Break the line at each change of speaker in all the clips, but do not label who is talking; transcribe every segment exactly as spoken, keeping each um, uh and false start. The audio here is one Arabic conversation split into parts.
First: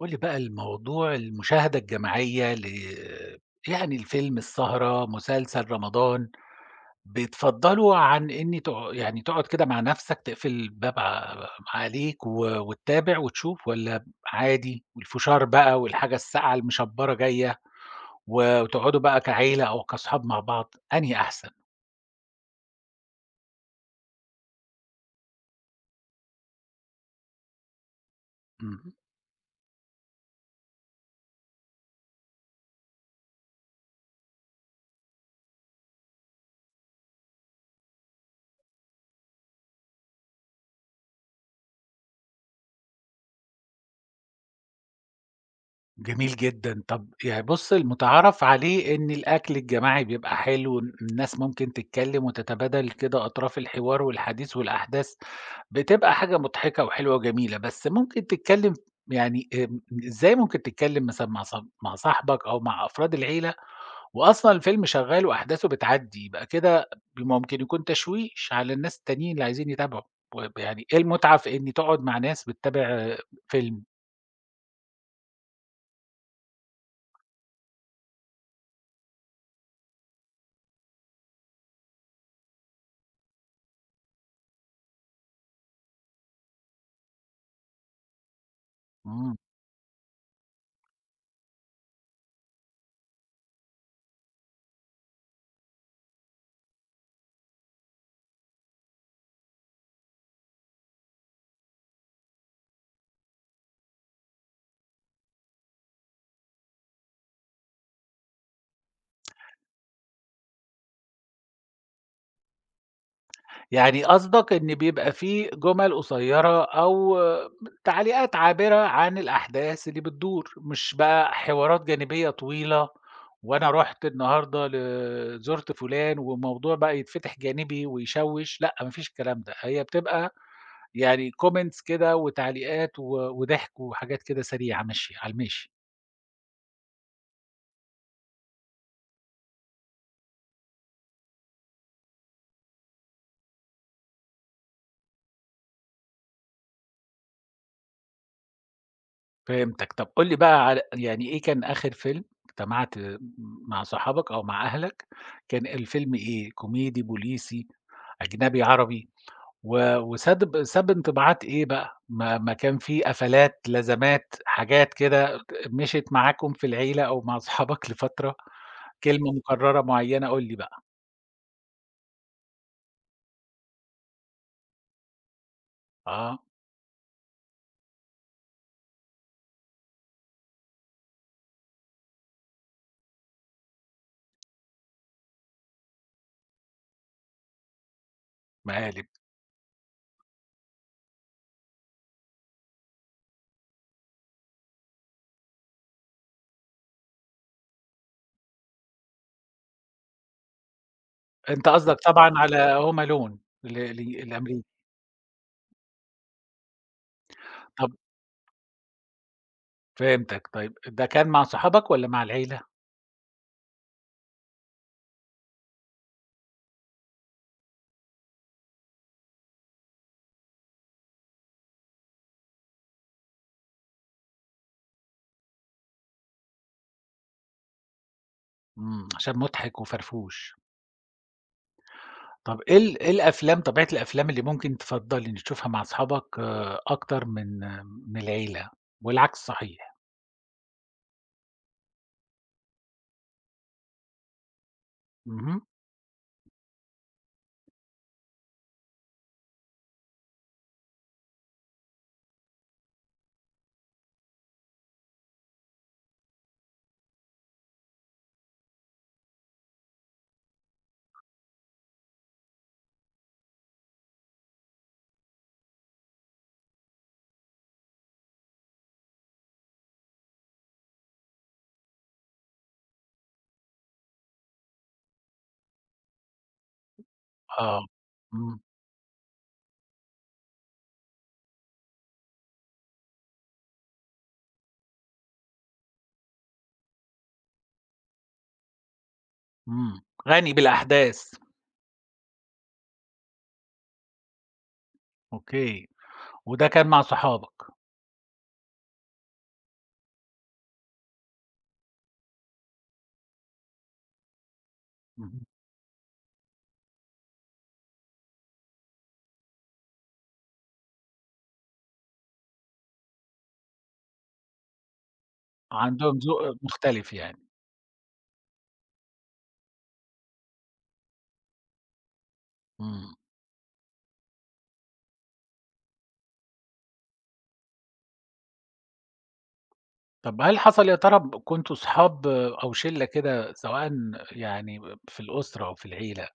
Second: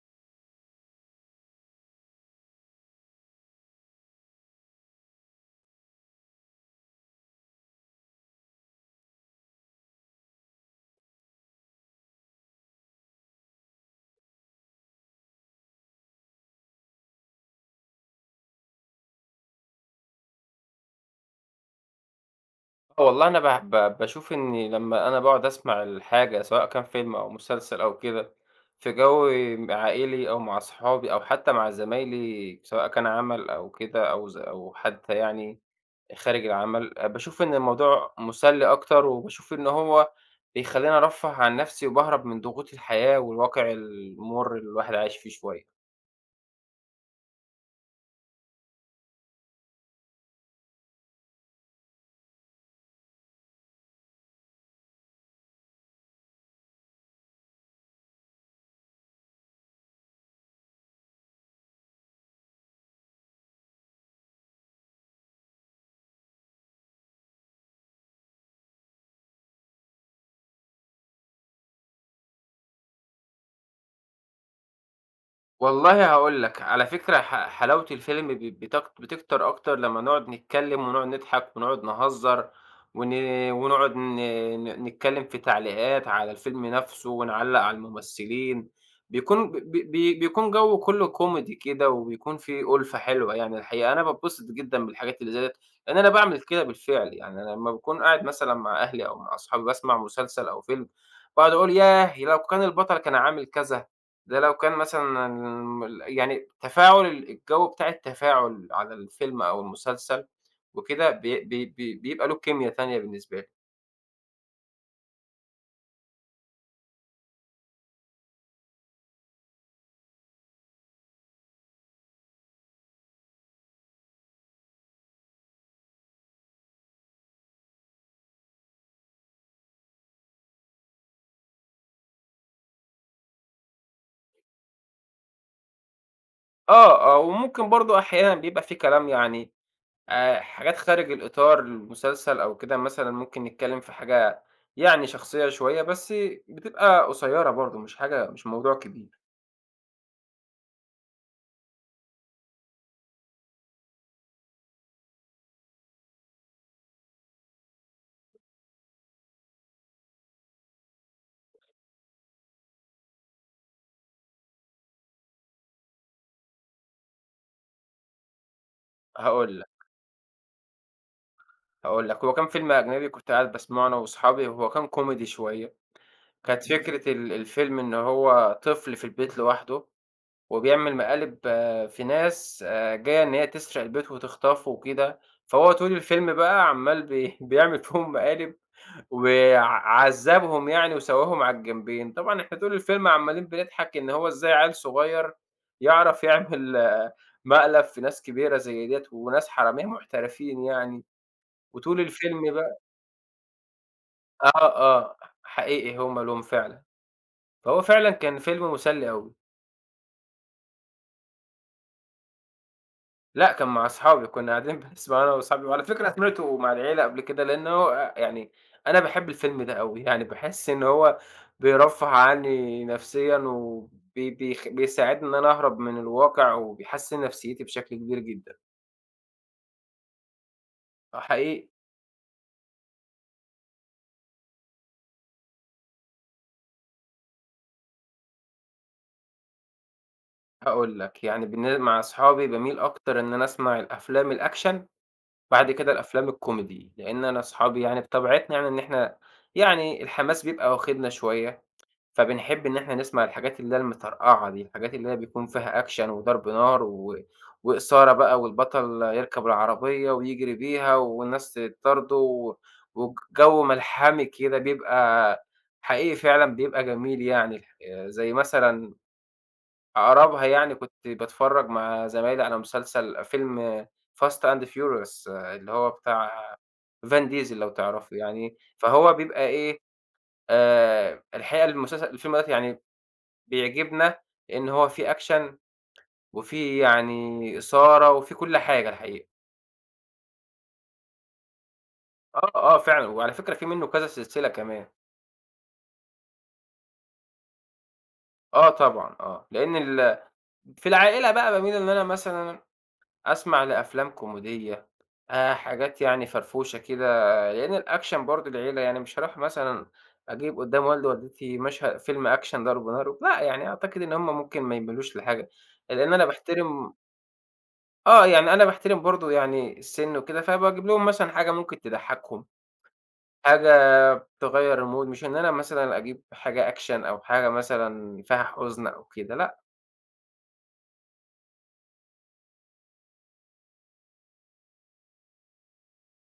قُل لي بقى الموضوع المشاهدة الجماعية ل يعني الفيلم، السهرة، مسلسل، رمضان، بتفضّله عن إن تق يعني تقعد كده مع نَفْسك تقفل الباب ع عليك و وتتابع وتشوف والّا عادي والفشار بقى والحاجة الساقعة المشبّرة جاية و وتقعدوا بقى كعيلة أو كأصحاب مع بعض، أنهي أحسن؟
آه والله. أنا باح ب باشوف إني لمّا أنا باقعد أسمع الحاجة سواء كان فيلم أو مسلسل أو كده، في
إمم.
جو عائلي أو مع صحابي أو حتى مع زمايلي سواء كان عمل أو كده أو ز أو حتى يعني خارج العمل، آآ باشوف إن الموضوع مسلي أكتر، وباشوف إن هو بيخلّيني أرفّه عن نَفْسي وباهرب من ضغوط الحياة والواقع المُر اللي الواحد عايش فيه شوية.
جميل جدًا. طب يعني بُص المُتعارف عليه إن الأكل الجماعي بيبقى حلو، الناس ممكن تتكلّم وتتبادل كده أطراف الحوار والحديث والأحداث، بتبقى حاجة مضحكة وحلوة وجميلة، بس ممكن تتكلّم يعني آمم، إزاي ممكن تتكلّم مثلًا مع صا مع صاحبك أو مع أفراد العيلة وأصلًا الفيلم شغّال وأحداثه بتعدّي، يبقى كده ممكن يكون تشويش على الناس التانيين اللي عايزين يتابعوا، وب يعني إيه المُتعة في إن تقعد مع ناس بتتابع آه، فيلم؟
والله هاقول لك، على فكرة ح حلاوة الفيلم ب بتكت بتكتر أكتر لمّا نقعد نتكلّم ونقعد نضحك ونقعد نهزّر ون ونقعد ن ن نتكلّم في تعليقات على الفيلم نَفْسه ونعلّق على الممثلين.
إمم.
بيكون ب ب بي بيكون جَوّ كُلّه كوميدي كده، وبيكون في أُلفة حلوة يعني الحقيقة. أنا باتبسط جدًا بالحاجات اللي زي ديّة، لإن أنا باعمل كده بالفعل. يعني أنا لمّا باكون قاعد مثلًا مع أهلي أو مع أصحابي باسمع مسلسل أو فيلم، باقعد أقول ياه! لو كان البطل كان عامل كذا. ده لو كان مثلًا الم يعني تفاعل الجو بتاع التفاعل على الفيلم أو المسلسل وكده بي بي بي بيبقى له كيميا تانية بالنسبة لي.
يعني قصدك إن بيبقى في جُمَل قصيّرة أو تعليقات عابرة عن الأحداث اللي بتدور، مش بقى حوارات جانبية طويلة، وأنا رُحت النهارده ل زُرت فُلان والموضوع بقى يتفتح جانبي ويشوِّش، لأ ما فيش الكلام ده، هي بتبقى يعني comments كده وتعليقات و وضحك وحاجات كده سريعة ماشية على الماشي.
آه، آه، وممكن برضه أحيانًا بيبقى في كلام، يعني آآ حاجات خارج الإطار المسلسل أو كده، مثلًا ممكن نتكلم في حاجة يعني شخصية شوية، بس بتبقى قصيّرة برضه، مش حاجة، مش موضوع كبير.
فهمتك، طب قُل لي بقى على يعني إيه كان آخر فيلم اجتمعت مع صحابك أو مع أهلك، كان الفيلم إيه، كوميدي، بوليسي، أجنبي، عربي، و وساب ساب انطباعات إيه بقى؟ ما ما كان في قفلات، لازمات، حاجات كده مشيت معاكم في العيلة أو مع صحابك لفترة، كلمة
هاقول لك،
مكررة معينة قُل لي بقى،
هاقول لك، هو كان فيلم أجنبي كنت قاعد باسمعه أنا وأصحابي، هو كان كوميدي شوية.
آه،
كانت فكرة ال الفيلم إن هو طفل في البيت لوحده، وبيعمل مقالب، آه، في ناس آآ جاية إن هي تسرق البيت وتخطفه وكده، فهو طول الفيلم بقى عمّال بي بيعمل فيهم مقالب
مقالب،
وع عذّبهم يعني وسواهم على الجنبين. طبعًا إحنا طول الفيلم عمّالين بنضحك إن هو إزاي عيل صغير يعرف يعمل، آه، مقلب في ناس كبيرة زي ديّة وناس حرامية محترفين يعني،
أنت قصدك
وطول
طبعًا
الفيلم
على
بقى
Home Alone ل ل الأمريكي،
آه، آه، حقيقي هم لهم فعلًا، فهو
طب
فعلًا كان فيلم مسلي أوي.
فهمتك، طيب ده كان مع صحابك والّا مع العيلة؟
لأ، كان مع أصحابي، كنا قاعدين بنسمع أنا وأصحابي، وعلى فكرة سمعته مع العيلة قبل كده، لأنه أ يعني أنا باحب الفيلم ده أوي. يعني باحس إن هو بيرفّه عني نفسيًا، وبي بيخ بيساعدني إن أنا أهرب من الواقع، وبيحسّن نفسيتي بشكل كبير جدًا.
إمم، عشان مُضحك وفرفوش.
آه، حقيقي.
طَب إيه ال إيه الأفلام طبيعة الأفلام اللي ممكن تفضّلي إن تشوفها مع أصحابك آه، أكتر من آه، من العيلة والعكس صحيح.
هاقول لك، يعني بالن مع أصحابي باميل أكتر إن أنا أسمع الأفلام الأكشن،
اهم،
بعد كده الأفلام الكوميدي، لإن أنا أصحابي يعني بطبيعتنا يعني إن إحنا يعني الحماس بيبقى واخدنا شوية. فبنحب إن إحنا نسمع الحاجات اللي هي المطرقعة دي، الحاجات اللي هي بيكون فيها أكشن وضرب نار و وإثارة بقى، والبطل يركب العربية ويجري بيها والناس تطارده، و والجو ملحمي كده بيبقى حقيقي فعلًا، بيبقى جميل يعني الح زي مثلًا أقربها، يعني كنت باتفرّج مع زمايلي على مسلسل فيلم Fast and Furious اللي هو بتاع فان ديزل لو
آه.
تعرفه يعني،
إمم،
فهو بيبقى إيه، آآ الحقيقة المسلسل الفيلم دوّة يعني بيعجبنا، لإن هو فيه أكشن وفيه يعني إثارة وفيه كل حاجة الحقيقة.
إمم. غني بالأحداث،
آه، آه فعلًا، وعلى فكرة في منّه كذا سلسلة كمان.
أوكي. وده كان مع صحابك.
آه طبعًا، آه، لإن ال في العائلة بقى باميل إن أنا مثلًا أسمع لأفلام كوميدية،
اهم،
آآ حاجات يعني فرفوشة كده، لإن الأكشن برضه العيلة يعني مش هاروح مثلًا أجيب قدّام والدي ووالدتي مشهد فيلم أكشن ضرب نار، لأ يعني أعتقد إن هُم ممكن ما يميلوش لحاجة، لإن
عندهم
أنا
ذوق
باحترم،
مختلف يعني.
آه، يعني أنا باحترم برضه يعني السِن وكده، فباجيب لهم مثلًا حاجة ممكن تضحّكهم،
إمم.
حاجة تغيّر الmood، مش إن أنا مثلًا أجيب حاجة action أو حاجة مثلًا فيها حُزن أو كده، لأ.
طَب هل حصل يا ترى ب كنتم صحاب أو شِلّة كده سواء يعني في الأسرة أو في العيلة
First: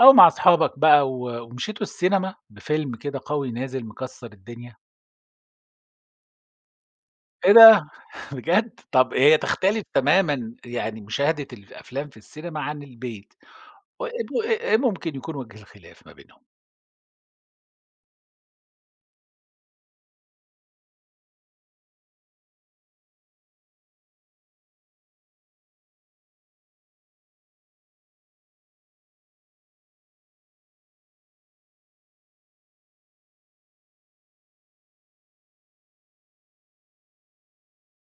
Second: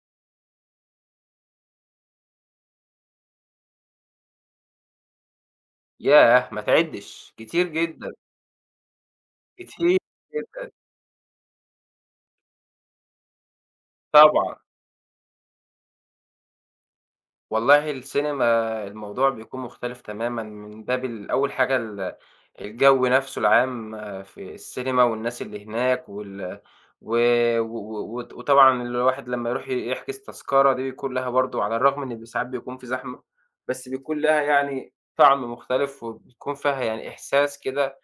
أو مع أصحابك بقى و ومشيتوا السينما بفيلم كده قوي نازل مكسّر الدنيا،
ياه! ما تعدّش،
إيه
كتير
ده؟!
جدًا،
بجد؟! طب هي تختلف
كتير
تمامًا
جدًا،
يعني مشاهدة الأفلام في السينما عن البيت، و إيه
طبعًا.
إيه ممكن يكون وجه الخلاف ما بينهم؟
والله السينما الموضوع بيكون مختلف تمامًا من باب ال أول حاجة ال الجَو نَفْسه العام في السينما، والناس اللي هناك وال و و وت وطبعًا الواحد لمّا يروح ي يحجز تذكرة دي بيكون لها برضه، على الرغم إن ب ساعات بيكون في زحمة، بس بيكون لها يعني طَعم مختلف، وبيكون فيها يعني إحساس كده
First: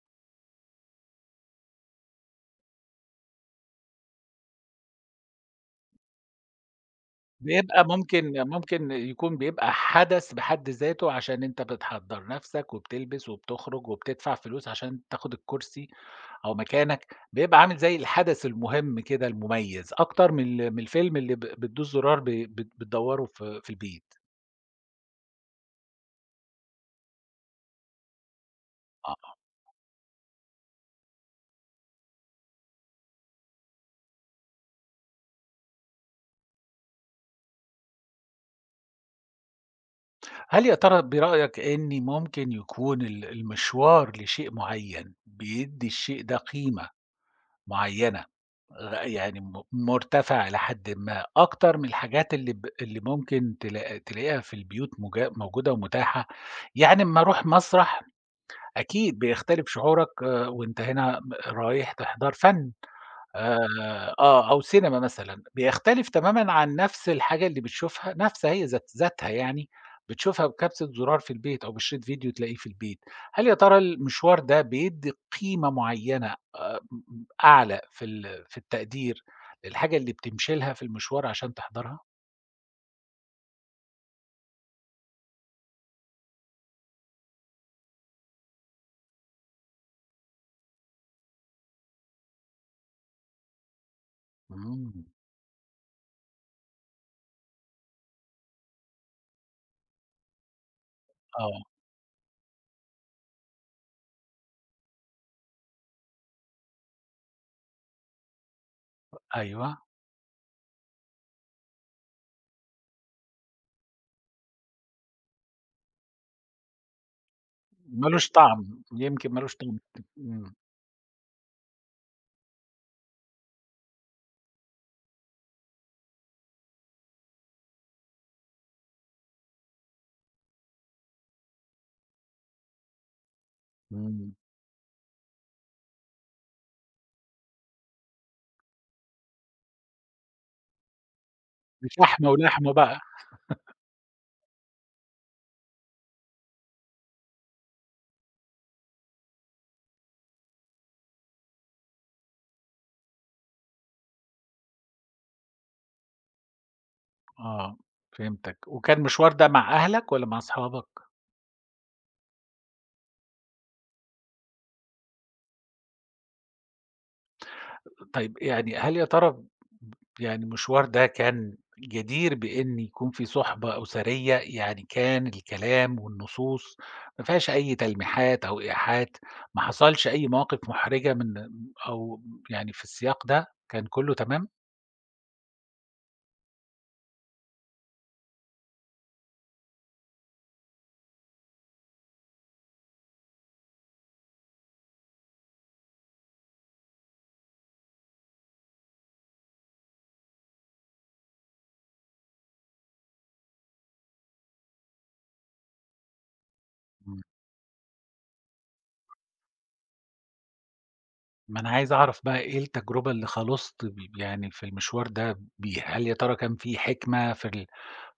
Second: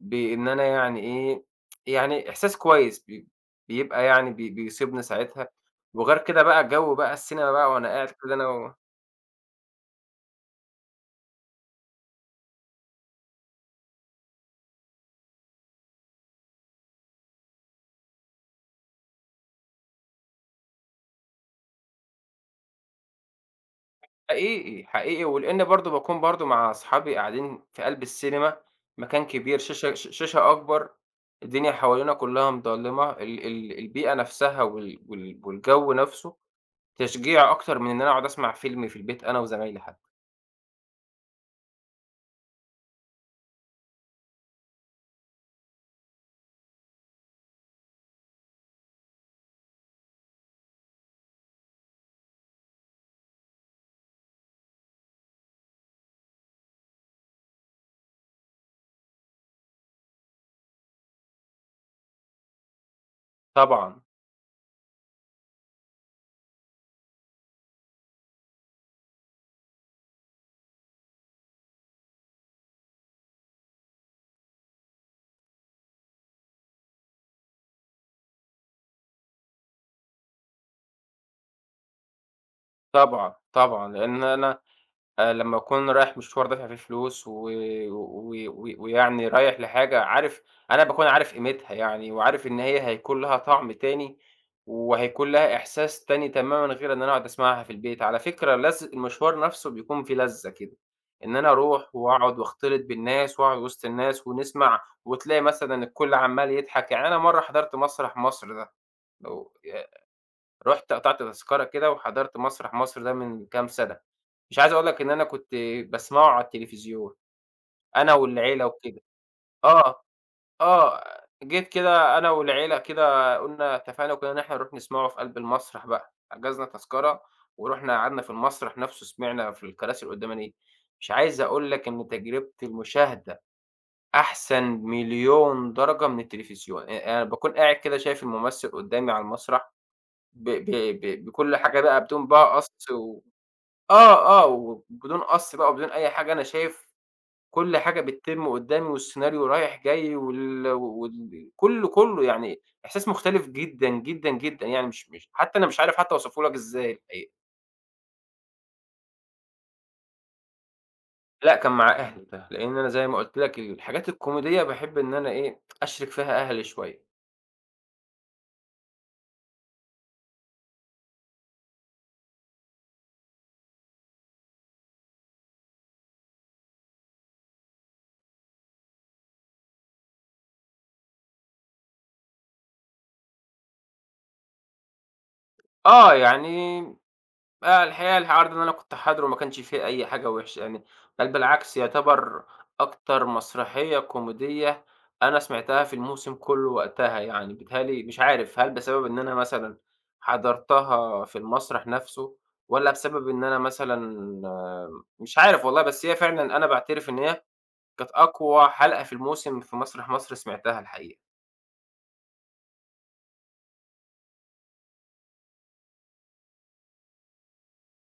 بإن أنا يعني إيه، يعني إحساس كويس بي بيبقى يعني بي بيصيبني ساعتها، وغير كده بقى الجَو بقى السينما بقى
بيبقى
وأنا قاعد كده أنا
ممكن
و
ممكن يكون بيبقى حدث بحد ذاته عشان أنت بتحضّر نَفْسك وبتلبس وبتخرج وبتدفع فلوس عشان تاخد الكرسي. أو مكانك، بيبقى عامل زي الحدث المهم كده المميز، أكتر من ال من الفيلم اللي ب بتدوس زرار ب بت بتدوّره في في البيت.
حقيقي، حقيقي، ولإن برضه باكون برضه مع أصحابي قاعدين في قلب السينما،
آه،
مكان كبير، شاشة ش شاشة أكبر، الدنيا حوالينا كلّها مضلِّمة، ال ال البيئة نفسها وال وال والجو نفسه تشجيع أكتر من إن أنا أقعد أسمع فيلم في البيت أنا وزمايلي حتى.
هل يا ترى برأيك إن ممكن يكون ال المشوار لشيء معين بيدّي الشيء ده قيمة معينة غ يعني م مرتفعة إلى حدٍ ما أكتر من الحاجات اللي ب اللي ممكن تلا تلاقيها في البيوت موجا موجودة ومتاحة؟ يعني أمّا أروح مسرح أكيد بيختلف شعورك آه، وأنت هنا م رايح تحضر فَن.
طبعًا،
آآ آه، أو سينما مثلًا، بيختلف تمامًا عن نفس الحاجة اللي بتشوفها نفسها هي ذات ذاتها يعني، بتشوفها بكبسة زرار في البيت أو بشريط فيديو تلاقيه في البيت. هل يا ترى المشوار ده بيدّي قيمة معيّنة آآ م أعلى في ال في التقدير للحاجة اللي بتمشي لها في المشوار عشان تحضرها؟
طبعًا، طبعًا، لإن أنا آآ لمّا أكون رايح مشوار دافع فيه فلوس و و و ويعني رايح لحاجة عارف، أنا باكون عارف قيمتها يعني، وعارف إن هي هيكون لها طعم تاني،
إمم،
وهيكون لها إحساس تاني تمامًا غير إن أنا أقعد أسمعها في البيت. على فكرة لذ المشوار نفسه بيكون فيه لذة كده، إن أنا
آه،
أروح وأقعد وأختلط بالناس وأقعد وسط الناس ونسمع، وتلاقي مثلًا الكل عمّال يضحك. يعني أنا مرّة حضرت مسرح مصر ده، لو
أيوه،
ي رُحت قطعت تذكرة كده وحضرت مسرح مصر ده من كام سنة. مش عايز أقول لك إن أنا كنت باسمعه على التلفزيون، أنا
مالوش طعم،
والعيلة وكده.
يمكن مالوش طعم.
آه،
إمم،
آه، جيت كده أنا والعيلة كده قُلنا اتفقنا وكده إن إحنا نروح نسمعه في قلب المسرح بقى، حجزنا تذكرة ورُحنا قعدنا في المسرح نفسه، سمعنا في الكراسي القدّامانية. مش عايز أقول لك إن تجربة المشاهدة
إمم،
أحسن مليون درجة من التلفزيون. أ أنا باكون قاعد كده شايف الممثل قدّامي على المسرح ب ب ب بكل حاجة
دي
بقى، بدون
شحمة
بقى قَص
ولحمة بقى.
و آه، آه، وبدون قَص بقى وبدون أي حاجة، أنا شايف كل حاجة بتتم قدّامي والسيناريو رايح جاي وال وال كُلّه، كُلّه يعني إحساس مختلف جدًا، جدًا، جدًا، يعني مش مش حتى أنا مش عارف حتى أوصفه لك إزاي الحقيقة.
آه، فهمتك. وكان المشوار ده مع أهلك والّا مع أصحابك؟
لأ كان مع أهلي ده، لإن أنا زي ما قُلت لك الحاجات الكوميدية باحب إن أنا إيه، أشرِك فيها أهلي شوية.
طيب يعني هل يا ترى ب يعني المشوار ده كان جدير بإن يكون في صُحبة أسرية، يعني كان الكلام والنصوص ما فيهاش أي تلميحات أو إيحاءات، ما حصلش أي مواقف محرجة من أو يعني في السياق ده، كان كلّه تمام؟
آه، يعني آآ الحقيقة العرض اللي أنا كنت حاضره ما كانش فيه أي حاجة وِحشة يعني، بل بالعكس يعتبر أكتر مسرحية كوميدية أنا سمعتها في الموسم كُلّه وقتها يعني. بيتهيأ لي مش عارف هل بسبب إن أنا مثلًا حضرتها في المسرح نَفْسه والّا بسبب إن أنا مثلًا آه، مش عارف والله، بس هي فعلًا أنا باعترف إن
إمم.
هي كانت أقوى حلقة في الموسم في مسرح مصر سمعتها الحقيقة.
ما أنا عايز أعرف بقى إيه التجربة اللي خلصت ب يعني في المشوار ده بيها، هل يا ترى كان في حكمة في ال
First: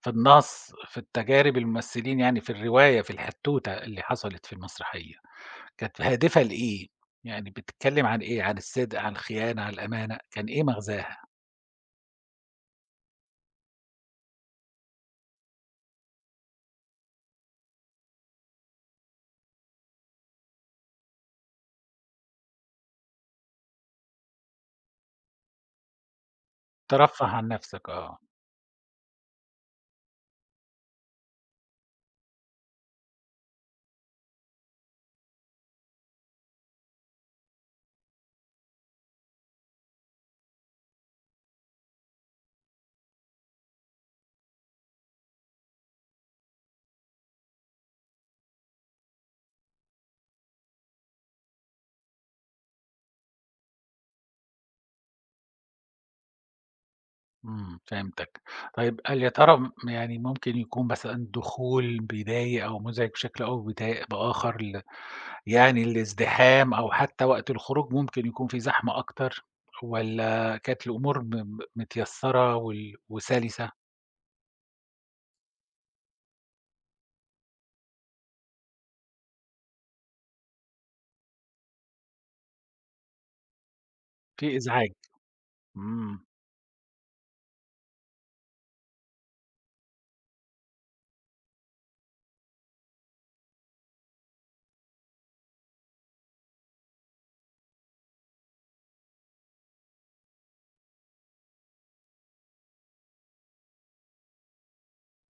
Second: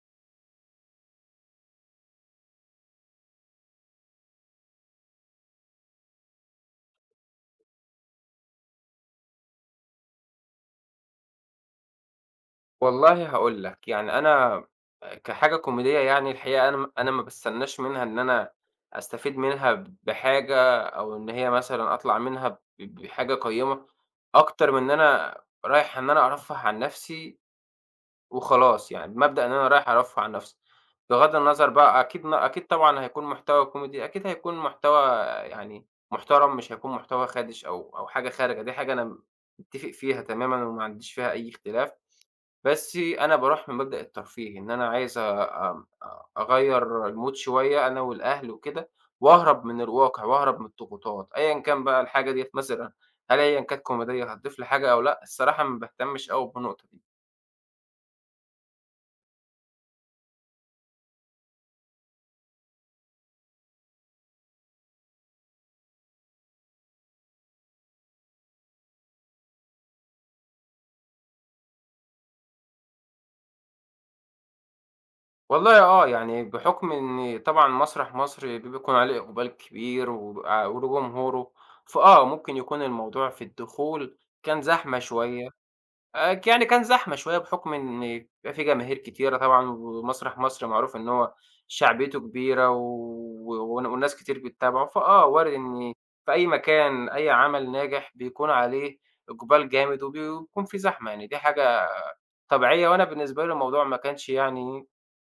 في النص، في التجارب الممثلين يعني في الرواية، في الحتوتة اللي حصلت في المسرحية؟ كانت هادفة لإيه؟ يعني بتتكلم عن إيه؟ عن الصدق، عن الخيانة، عن الأمانة، كان إيه مغزاها؟
والله هاقول لك، يعني أنا كحاجة كوميدية يعني الحقيقة أنا م أنا ما باستناش منها إن أنا أستفيد منها بحاجة أو إن هي مثلًا أطلع منها ب بحاجة قيّمة، أكتر من إن أنا رايح إن أنا أرفّه عن
ترفّه
نَفْسي
عن نَفْسك آه،
وخلاص. يعني بمبدأ إن أنا رايح أرفّه عن نَفْسي، بغض النظر بقى، أكيد ن أكيد طبعًا هيكون محتوى كوميدي، أكيد هيكون محتوى يعني محترم، مش هيكون محتوى خادش أو أو حاجة خارجة، دي حاجة أنا متّفق فيها تمامًا وما عنديش فيها أي اختلاف. بس أنا باروح من مبدأ الترفيه، إن أنا عايز أ آمم أ أغيّر المود شوية أنا والأهل وكده، وأهرب من الواقع وأهرب من الضغوطات، أيًا كان بقى الحاجة ديّة مثلًا هل هي كانت كوميدية هتضيف لي حاجة أو لأ، الصراحة ما باهتمش أوي بالنقطة دي.
إمم، فهمتك. طيب هل يا ترى م يعني ممكن يكون مثلًا دخول بداية أو مزعج بشكل أو بدا بآخر ل يعني الازدحام أو حتى وقت الخروج ممكن يكون في زحمة أكتر والّا كانت الأمور م م متيسّرة وال وسَلِسة؟
والله آه، يعني بحكم إن طبعًا مسرح مصر بيكون عليه إقبال كبير وبيبقى وله جمهوره، فآه ممكن يكون الموضوع في الدخول
في
كان
إزعاج.
زحمة شوية.
إمم.
آآ ك يعني كان زحمة شوية بحُكم إن بيبقى في جماهير كتيرة طبعًا، ومسرح مصر معروف إن هو شعبيته كبيرة و ون وناس كتير بتتابعه، فآه وارد إن في أي مكان أي عمل ناجح بيكون عليه إقبال جامد وبيكون في زحمة، يعني دي حاجة طبيعية. وأنا بالنسبة لي الموضوع ما كانش يعني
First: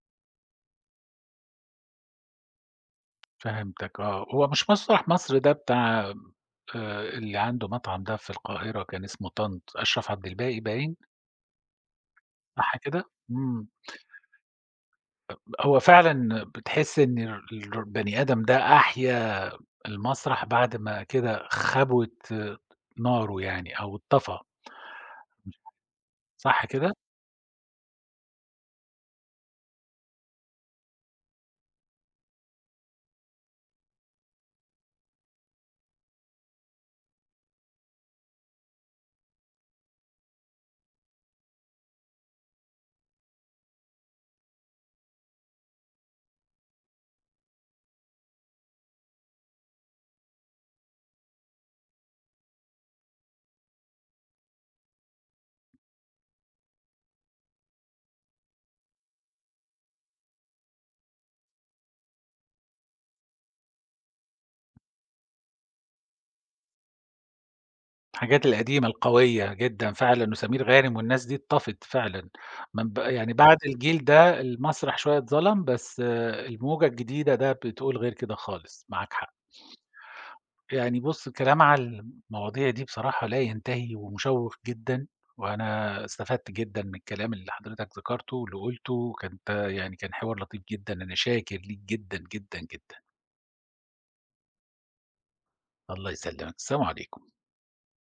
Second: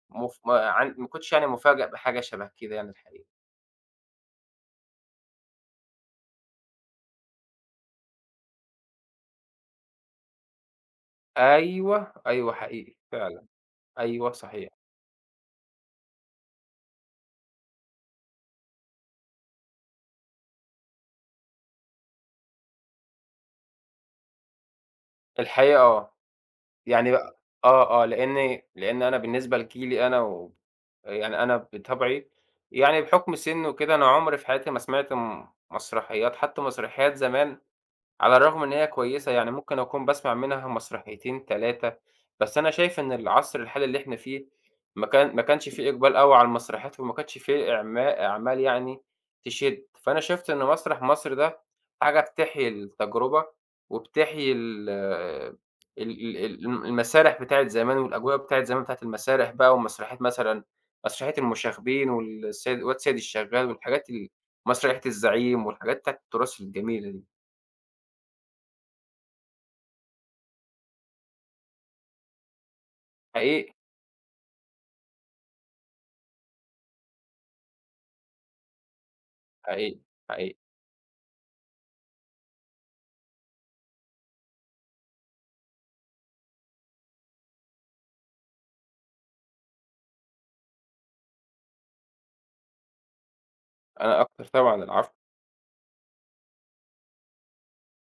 مف ما عن ما كنتش يعني مفاجأ بحاجة شبه كده يعني الحقيقة.
فهمتك آه، هو مش مسرح مصر ده بتاع آآ، اللي عنده مطعم ده في القاهرة كان اسمه طنط، أشرف عبد الباقي باين
أيوه، أيوه
صح
حقيقي
كده؟
فعلًا،
إمم،
أيوه صحيح،
هو فعلًا بتحس إن ال البني آدم ده أحيا المسرح بعد ما كده خبوت آه، ناره يعني أو اتطفى،
الحقيقة آه.
صح كده؟
يعني بقى آه، آه، لإن لإن أنا بالنسبة لجيلي أنا و يعني أنا بطبعي، يعني بحُكم سِنّي وكده، أنا عُمري في حياتي ما سمعت م مسرحيات، حتى مسرحيات زمان على الرغم إن هي كويسة، يعني ممكن أكون باسمع منها مسرحيتين، ثلاثة. بس أنا شايف إن العصر الحالي اللي إحنا فيه ما كان ما كانش في إقبال أوي على المسرحيات، وما كانش في إعما أعمال يعني تشد، فأنا شِفت إن مسرح مصر ده حاجة بتحيي التجربة، وبتحيي ال ال ال الم المسارح بتاعة زمان، والأجواء بتاعة زمان بتاعة المسارح بقى، ومسرحيات مثلًا مسرحية المشاغبين، والسيد الواد سيد الشغال، والحاجات ال مسرحية الزعيم، والحاجات بتاعة التراث الجميلة دي،
الحاجات القديمة القوية جدًا فعلًا، وسمير غانم والناس دي اتطفت فعلًا، من ب يعني بعد
حقيقي.
الجيل ده المسرح شوية اتظلم، بس آه، الموجة الجديدة ده بتقول غير كده خالص، معاك حق.
حقيقي، حقيقي.
يعني بُص الكلام على المواضيع دي بصراحة لا ينتهي ومشوّق جدًا، وأنا استفدت جدًا من الكلام اللي حضرتك ذكرته واللي قُلته، وكانت يعني كان حوار لطيف جدًا، أنا شاكر ليك جدًا، جدًا، جدًا.
أنا أكتر طبعًا، العفو.
الله يسلمك، السلام عليكم.